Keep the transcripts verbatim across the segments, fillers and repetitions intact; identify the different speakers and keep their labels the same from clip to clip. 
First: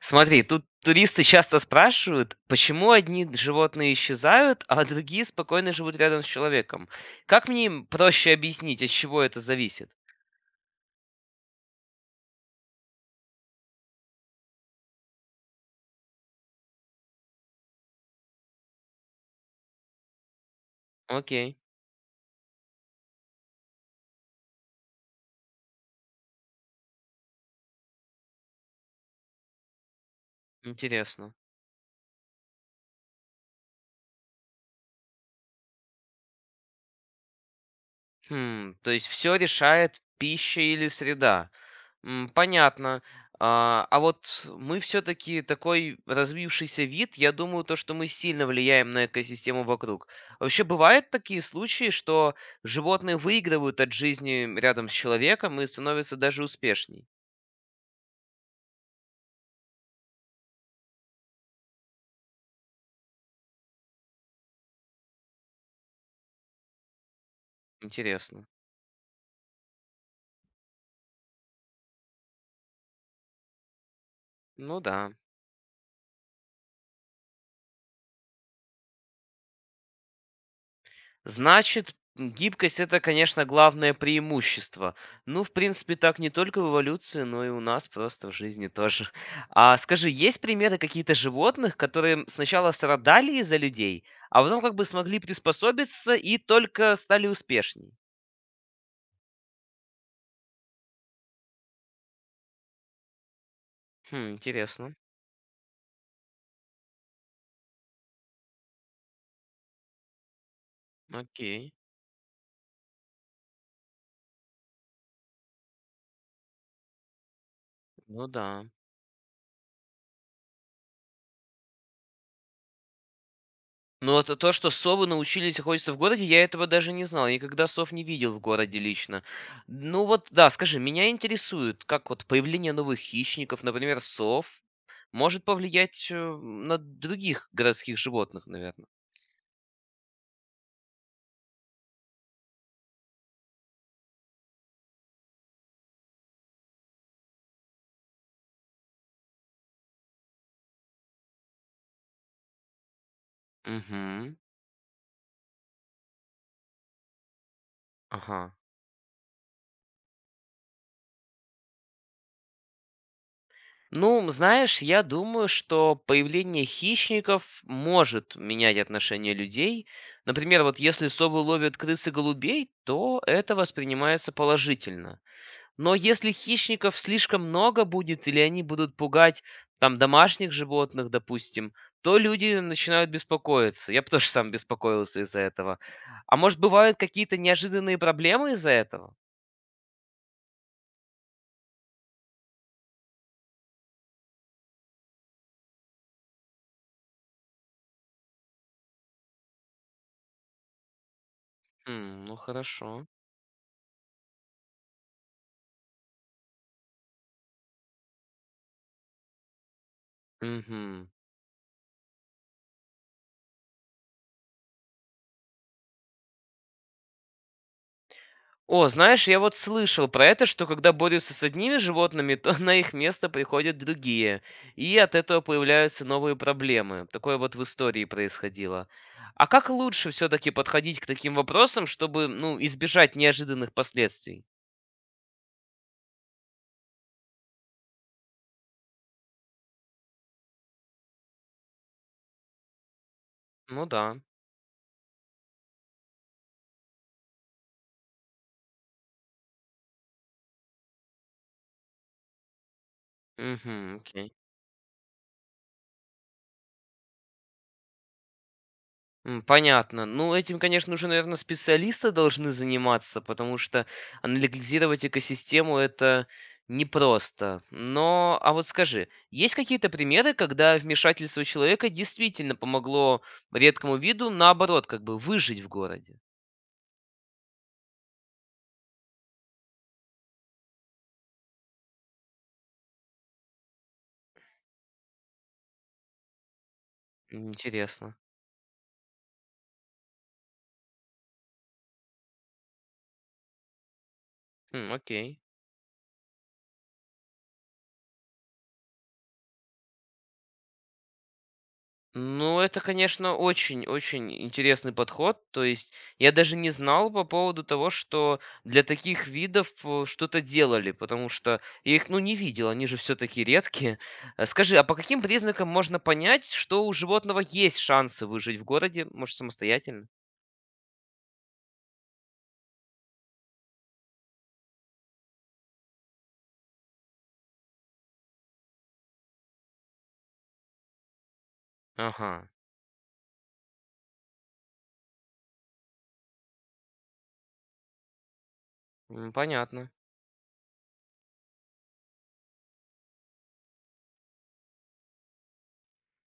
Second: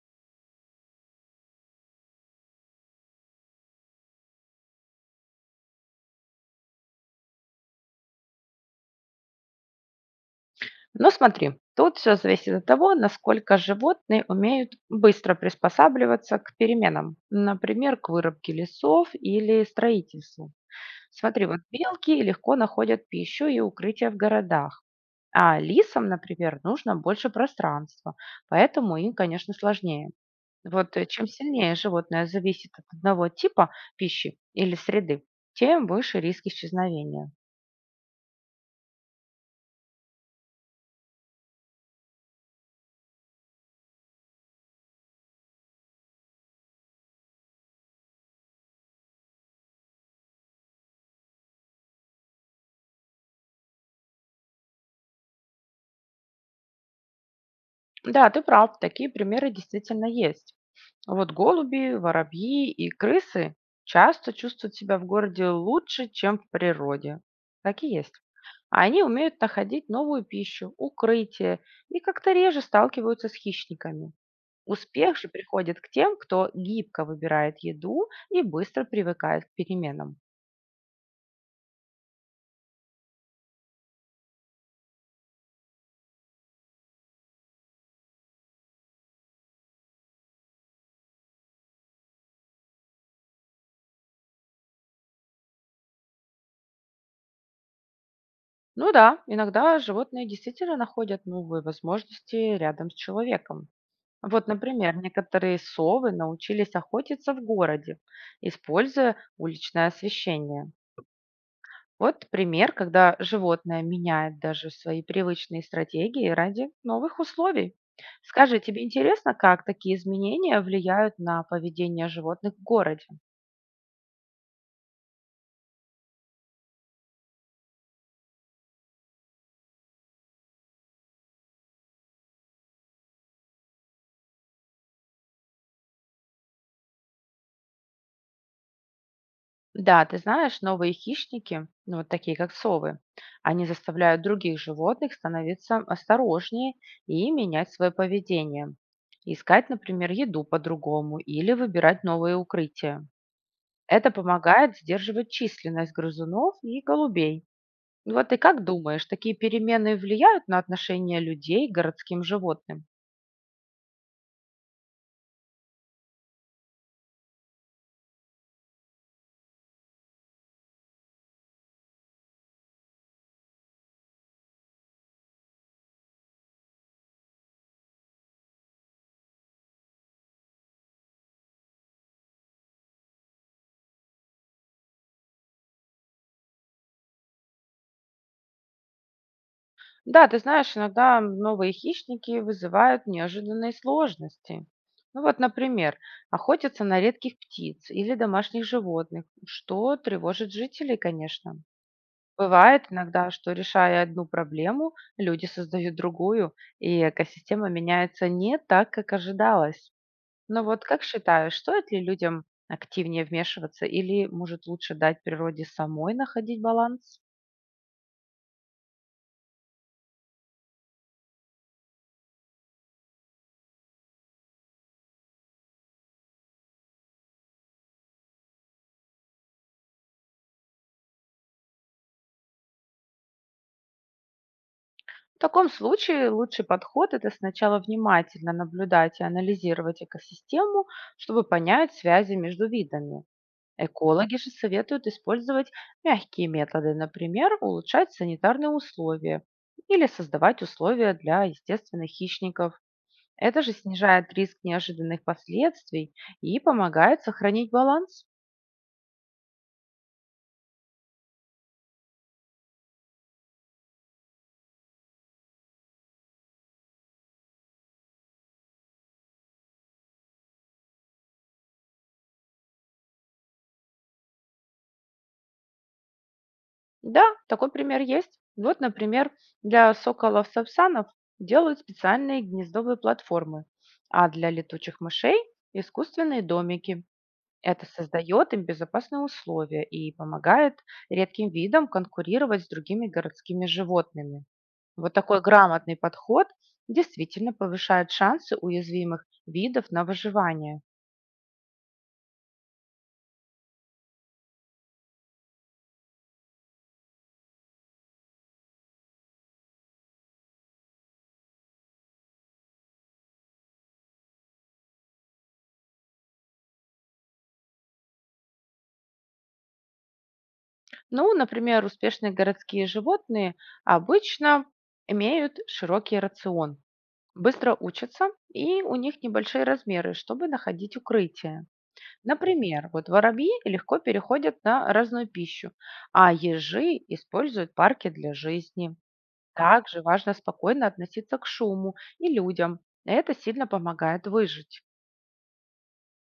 Speaker 1: Смотри, тут туристы часто спрашивают, почему одни животные исчезают, а другие спокойно живут рядом с человеком. Как мне им проще объяснить, от чего это зависит?
Speaker 2: Но смотри, тут все зависит от того, насколько животные умеют быстро приспосабливаться к переменам, например, к вырубке лесов или строительству. Смотри,
Speaker 1: Окей,
Speaker 2: вот белки легко находят пищу и укрытие в городах, а лисам, например, нужно больше пространства, поэтому им, конечно, сложнее. Вот э, чем
Speaker 1: интересно.
Speaker 2: сильнее животное зависит от одного типа пищи или среды, тем выше риск исчезновения.
Speaker 1: Хм, то есть все решает пища или среда. М, понятно. А, а вот мы все-таки такой развившийся вид, я думаю, то, что мы сильно влияем на экосистему вокруг. Вообще бывают такие случаи, что животные выигрывают от жизни рядом с человеком и становятся даже успешней.
Speaker 2: Да, ты прав, такие примеры действительно есть. Вот голуби, воробьи и крысы часто чувствуют себя в городе лучше, чем в природе. Так и есть.
Speaker 1: Интересно.
Speaker 2: А они умеют находить новую пищу, укрытие и как-то реже сталкиваются с хищниками.
Speaker 1: Ну да.
Speaker 2: Успех же приходит к тем, кто гибко выбирает еду и быстро привыкает к переменам.
Speaker 1: Значит, гибкость это, конечно, главное преимущество. Ну, в принципе, так не только в эволюции, но и у нас просто в жизни тоже. А скажи, есть примеры какие-то животных, которые сначала страдали из-за людей, а потом как бы смогли приспособиться и только стали успешней?
Speaker 2: Ну да, иногда животные действительно находят новые возможности рядом с человеком.
Speaker 1: Хм,
Speaker 2: Вот,
Speaker 1: интересно.
Speaker 2: например, некоторые совы научились охотиться в городе, используя уличное освещение.
Speaker 1: Окей.
Speaker 2: Вот пример, когда животное меняет даже свои привычные стратегии ради новых условий.
Speaker 1: Ну
Speaker 2: Скажи,
Speaker 1: да.
Speaker 2: тебе интересно, как такие изменения влияют на поведение животных в городе?
Speaker 1: Ну, вот то, что совы научились охотиться в городе, я этого даже не знал. Я никогда сов не видел в городе лично. Ну вот, да, скажи, меня интересует, как вот появление новых хищников, например, сов, может повлиять э, на других городских животных, наверное.
Speaker 2: Да, ты знаешь, новые хищники, ну, вот такие как совы, они заставляют других животных становиться осторожнее и менять свое поведение. Искать, например, еду по-другому или выбирать новые укрытия. Это
Speaker 1: Угу.
Speaker 2: помогает сдерживать численность грызунов и голубей. Вот ты
Speaker 1: Ага.
Speaker 2: как думаешь, такие перемены влияют на отношение людей к городским животным?
Speaker 1: Ну, знаешь, я думаю, что появление хищников может менять отношение людей. Например, вот если совы ловят крыс и голубей, то это воспринимается положительно. Но если хищников слишком много будет или они будут пугать там домашних животных, допустим, то люди начинают беспокоиться. Я бы тоже сам беспокоился из-за этого. А может, бывают какие-то неожиданные проблемы из-за этого?
Speaker 2: Да, ты знаешь, иногда новые хищники вызывают неожиданные сложности. Ну вот, например, охотятся на редких птиц или домашних животных, что тревожит жителей, конечно.
Speaker 1: М, ну
Speaker 2: Бывает
Speaker 1: хорошо.
Speaker 2: иногда, что решая одну проблему, люди создают другую, и экосистема меняется не так, как ожидалось. Но вот как
Speaker 1: Мгм.
Speaker 2: считаешь, стоит ли людям активнее вмешиваться или, может, лучше дать природе самой находить баланс?
Speaker 1: О, знаешь, я вот слышал про это, что когда борются с одними животными, то на их место приходят другие, и от этого появляются новые проблемы. Такое вот в истории происходило. А как лучше все-таки подходить к таким вопросам, чтобы, ну, избежать неожиданных последствий?
Speaker 2: В таком случае лучший подход– это сначала внимательно наблюдать и анализировать экосистему, чтобы понять связи между видами.
Speaker 1: Ну да.
Speaker 2: Экологи же советуют использовать мягкие методы, например, улучшать санитарные условия или создавать условия для естественных хищников. Это же
Speaker 1: Угу,
Speaker 2: снижает
Speaker 1: окей.
Speaker 2: риск неожиданных последствий и помогает сохранить баланс.
Speaker 1: М, понятно. Ну, этим, конечно, уже, наверное, специалисты должны заниматься, потому что анализировать экосистему это непросто. Но, а вот скажи, есть какие-то примеры, когда вмешательство человека действительно помогло редкому виду, наоборот, как бы выжить в городе?
Speaker 2: Да, такой пример есть. Вот, например, для соколов-сапсанов делают специальные гнездовые платформы, а для летучих мышей– искусственные домики. Это
Speaker 1: Интересно.
Speaker 2: создает им безопасные условия и помогает редким видам конкурировать с другими городскими животными.
Speaker 1: М,
Speaker 2: Вот такой
Speaker 1: окей.
Speaker 2: грамотный подход действительно повышает шансы уязвимых видов на выживание.
Speaker 1: Ну, это, конечно, очень-очень интересный подход. То есть я даже не знал по поводу того, что для таких видов э, что-то делали, потому что я их, ну, не видел, они же все-таки редкие. Э, скажи, а по каким признакам можно понять, что у животного есть шансы выжить в городе, может, самостоятельно?
Speaker 2: Ну, например, успешные городские животные обычно имеют широкий рацион, быстро учатся, и у них небольшие размеры, чтобы находить укрытие.
Speaker 1: Ага,
Speaker 2: Например, вот воробьи легко переходят на разную пищу, а ежи используют парки для жизни.
Speaker 1: м, понятно.
Speaker 2: Также важно спокойно относиться к шуму и людям. Это сильно помогает выжить.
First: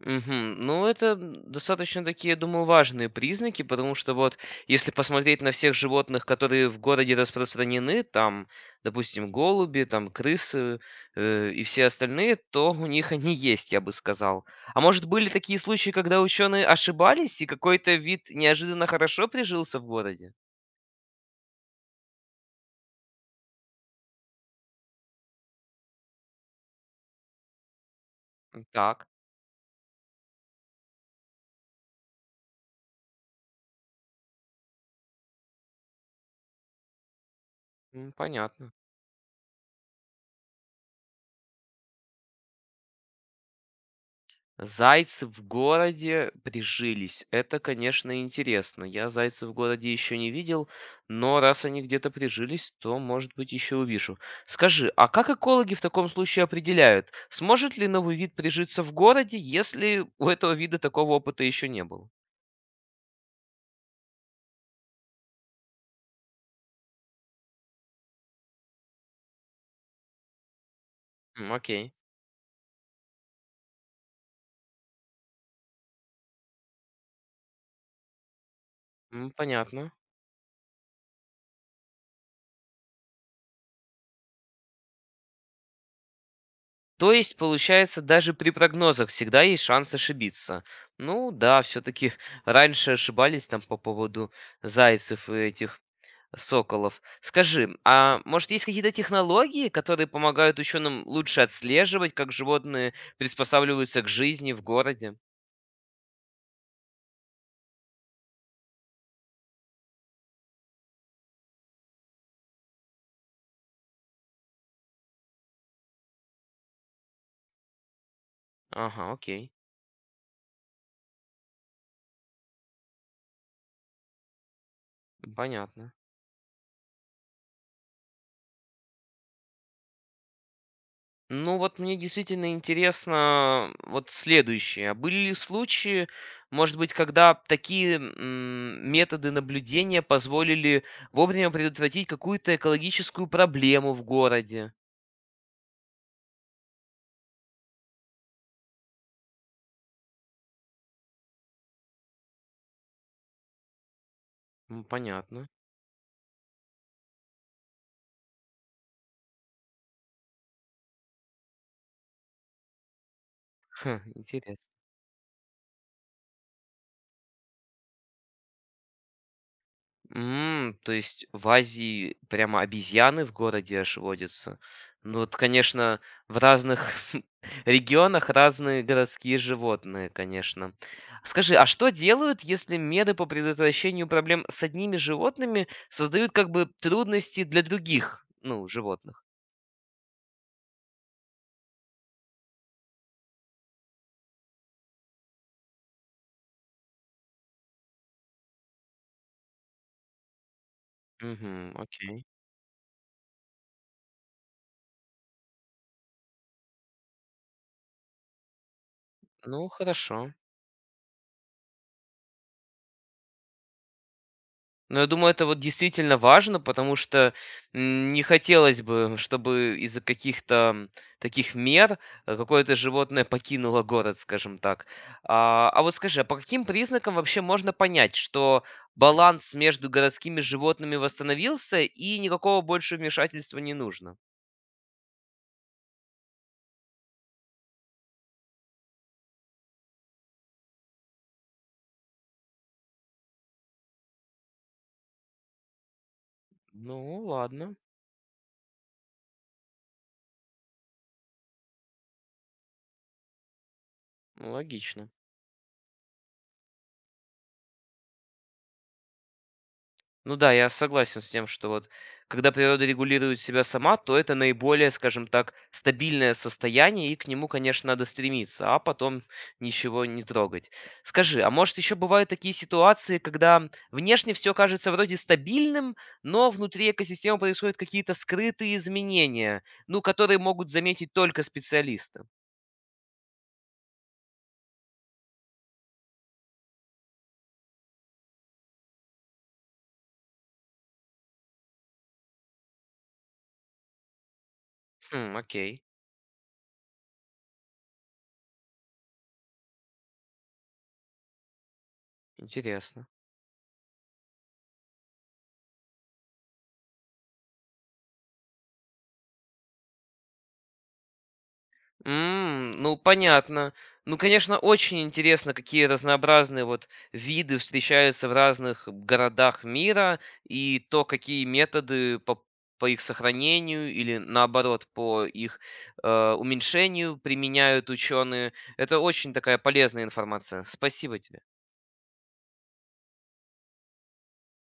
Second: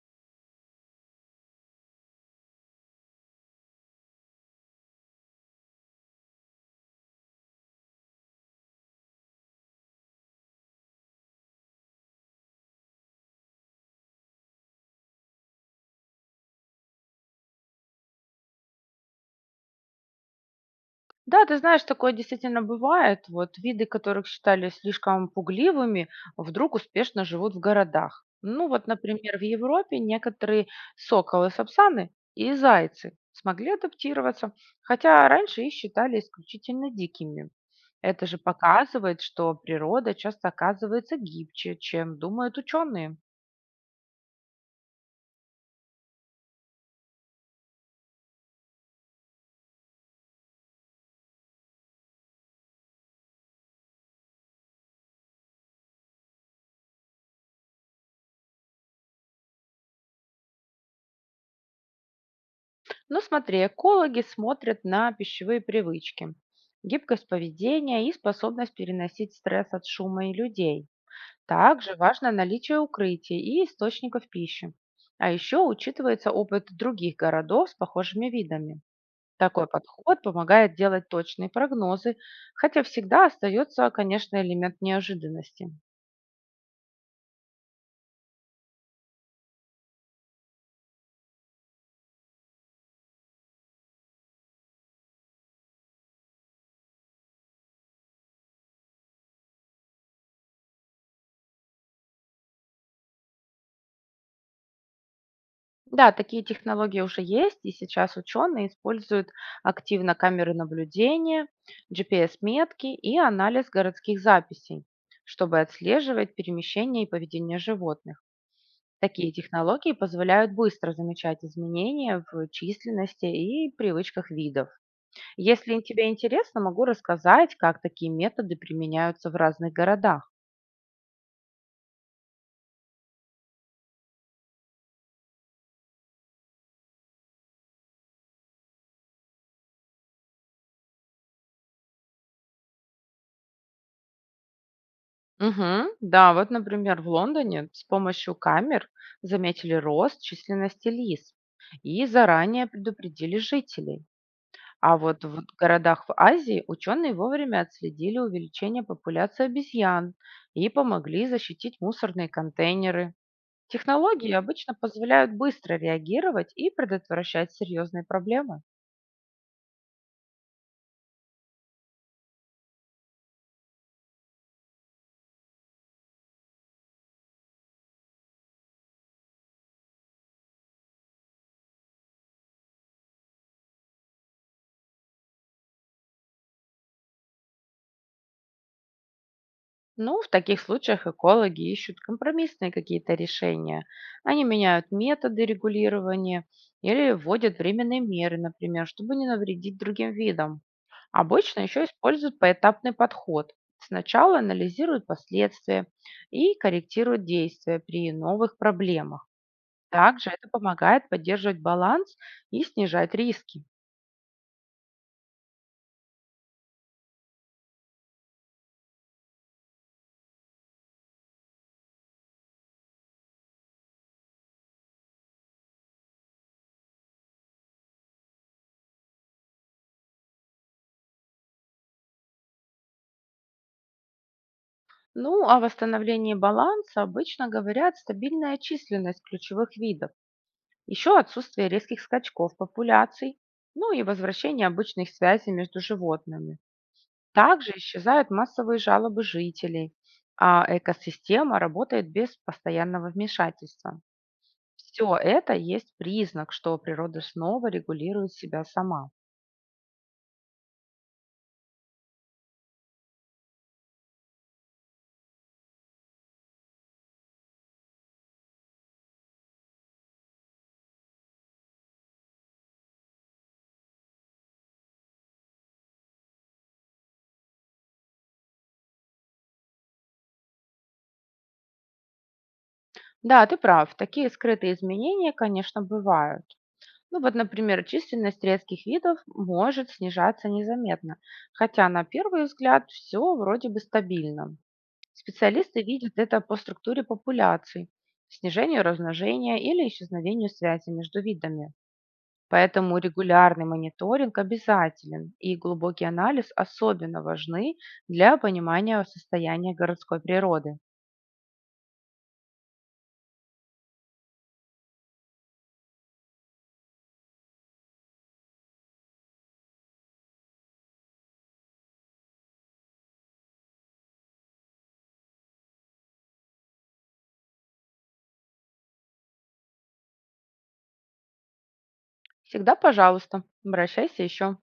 Speaker 1: Мгм. Ну, это м, достаточно такие, я думаю, важные признаки, потому что вот если посмотреть на всех животных, которые в городе распространены, там, допустим, голуби, там, крысы э, и все остальные, то у них они есть, я бы сказал. А может, были такие случаи, когда ученые ошибались, и какой-то вид неожиданно хорошо прижился в городе?
Speaker 2: Да, ты знаешь, такое действительно бывает. Вот виды, которых считали слишком пугливыми, вдруг успешно живут в городах.
Speaker 1: М,
Speaker 2: Ну вот,
Speaker 1: так.
Speaker 2: например, в Европе некоторые соколы, сапсаны и зайцы смогли адаптироваться, хотя раньше их считали исключительно дикими.
Speaker 1: М,
Speaker 2: Это же
Speaker 1: понятно.
Speaker 2: показывает, что природа часто оказывается гибче, чем думают ученые.
Speaker 1: Зайцы в городе прижились. Это, конечно, интересно. Я зайцев в городе еще не видел, но раз они где-то прижились, то, может быть, еще увижу. Скажи, а как экологи в таком случае определяют, сможет ли новый вид прижиться в городе, если у этого вида такого опыта еще не было?
Speaker 2: Ну смотри, экологи смотрят на пищевые привычки, гибкость поведения и способность переносить стресс от шума и людей.
Speaker 1: М, окей.
Speaker 2: Также важно наличие укрытий и источников пищи. А еще учитывается опыт других городов с похожими видами.
Speaker 1: М,
Speaker 2: Такой
Speaker 1: понятно.
Speaker 2: подход помогает делать точные прогнозы, хотя всегда остается, конечно, элемент неожиданности.
Speaker 1: То есть, получается, даже при прогнозах всегда есть шанс ошибиться. Ну да, все-таки раньше ошибались там по поводу зайцев и этих соколов. Скажи, а может есть какие-то технологии, которые помогают ученым лучше отслеживать, как животные приспосабливаются к жизни в городе?
Speaker 2: Да, такие технологии уже есть, и сейчас ученые используют активно камеры наблюдения, G P S-метки и анализ городских записей, чтобы отслеживать перемещение и поведение животных.
Speaker 1: Ага,
Speaker 2: Такие
Speaker 1: окей,
Speaker 2: технологии позволяют быстро замечать изменения в численности и привычках видов. Если
Speaker 1: понятно.
Speaker 2: тебе интересно, могу рассказать, как такие методы применяются в разных городах.
Speaker 1: Ну вот мне действительно интересно вот следующее. А были ли случаи, может быть, когда такие м, методы наблюдения позволили вовремя предотвратить какую-то экологическую проблему в городе?
Speaker 2: Мгм. Да, вот, например, в Лондоне с помощью камер заметили рост численности лис и заранее предупредили жителей.
Speaker 1: М,
Speaker 2: А вот в
Speaker 1: понятно.
Speaker 2: городах в Азии ученые вовремя отследили увеличение популяции обезьян и помогли защитить мусорные контейнеры.
Speaker 1: Ха,
Speaker 2: Технологии
Speaker 1: интересно.
Speaker 2: обычно позволяют быстро реагировать и предотвращать серьезные проблемы.
Speaker 1: М, то есть в Азии прямо обезьяны в городе аж водятся. Ну вот, конечно, в разных регионах разные городские животные, конечно. Скажи, а что делают, если меры по предотвращению проблем с одними животными создают как бы трудности для других, ну, животных?
Speaker 2: Ну, в таких случаях экологи ищут компромиссные какие-то решения. Они меняют методы регулирования или вводят временные меры, например, чтобы не навредить другим видам.
Speaker 1: Угу,
Speaker 2: Обычно еще
Speaker 1: окей.
Speaker 2: используют поэтапный подход. Сначала анализируют последствия и корректируют действия при новых проблемах.
Speaker 1: Ну,
Speaker 2: Также
Speaker 1: хорошо.
Speaker 2: это помогает поддерживать баланс и снижать риски.
Speaker 1: Но я думаю, это вот действительно важно, потому что м, не хотелось бы, чтобы из-за каких-то м, таких мер э, какое-то животное покинуло город, скажем так. А, а вот скажи, а по каким признакам вообще можно понять, что баланс между городскими животными восстановился и никакого больше вмешательства не нужно?
Speaker 2: Ну, о восстановлении баланса обычно говорят стабильная численность ключевых видов. Еще отсутствие резких скачков популяций, ну и возвращение обычных связей между животными.
Speaker 1: Ну,
Speaker 2: Также
Speaker 1: ладно,
Speaker 2: исчезают массовые жалобы жителей, а экосистема работает без постоянного вмешательства.
Speaker 1: логично.
Speaker 2: Все это есть признак, что природа снова регулирует себя сама.
Speaker 1: Ну да, я согласен с тем, что вот когда природа регулирует себя сама, то это наиболее, скажем так, стабильное состояние, и к нему, конечно, надо стремиться, а потом ничего не трогать. Скажи, а может еще бывают такие ситуации, когда внешне все кажется вроде стабильным, но внутри экосистемы происходят какие-то скрытые изменения, ну, которые могут заметить только специалисты?
Speaker 2: Да, ты прав, такие скрытые изменения, конечно, бывают. Ну вот, например, численность редких видов может снижаться незаметно, хотя на первый взгляд все вроде бы стабильно.
Speaker 1: Хм,
Speaker 2: Специалисты
Speaker 1: окей,
Speaker 2: видят это по структуре популяций, снижению размножения или исчезновению связи между видами. Поэтому
Speaker 1: интересно.
Speaker 2: регулярный мониторинг обязателен, и глубокий анализ особенно важны для понимания состояния городской природы.
Speaker 1: М, ну, понятно. Ну, конечно, очень интересно, какие разнообразные вот виды встречаются в разных городах мира и то, какие методы по, по их сохранению или наоборот по их э, уменьшению применяют ученые. Это очень такая полезная информация. Спасибо тебе.
Speaker 2: Всегда, пожалуйста, обращайся еще.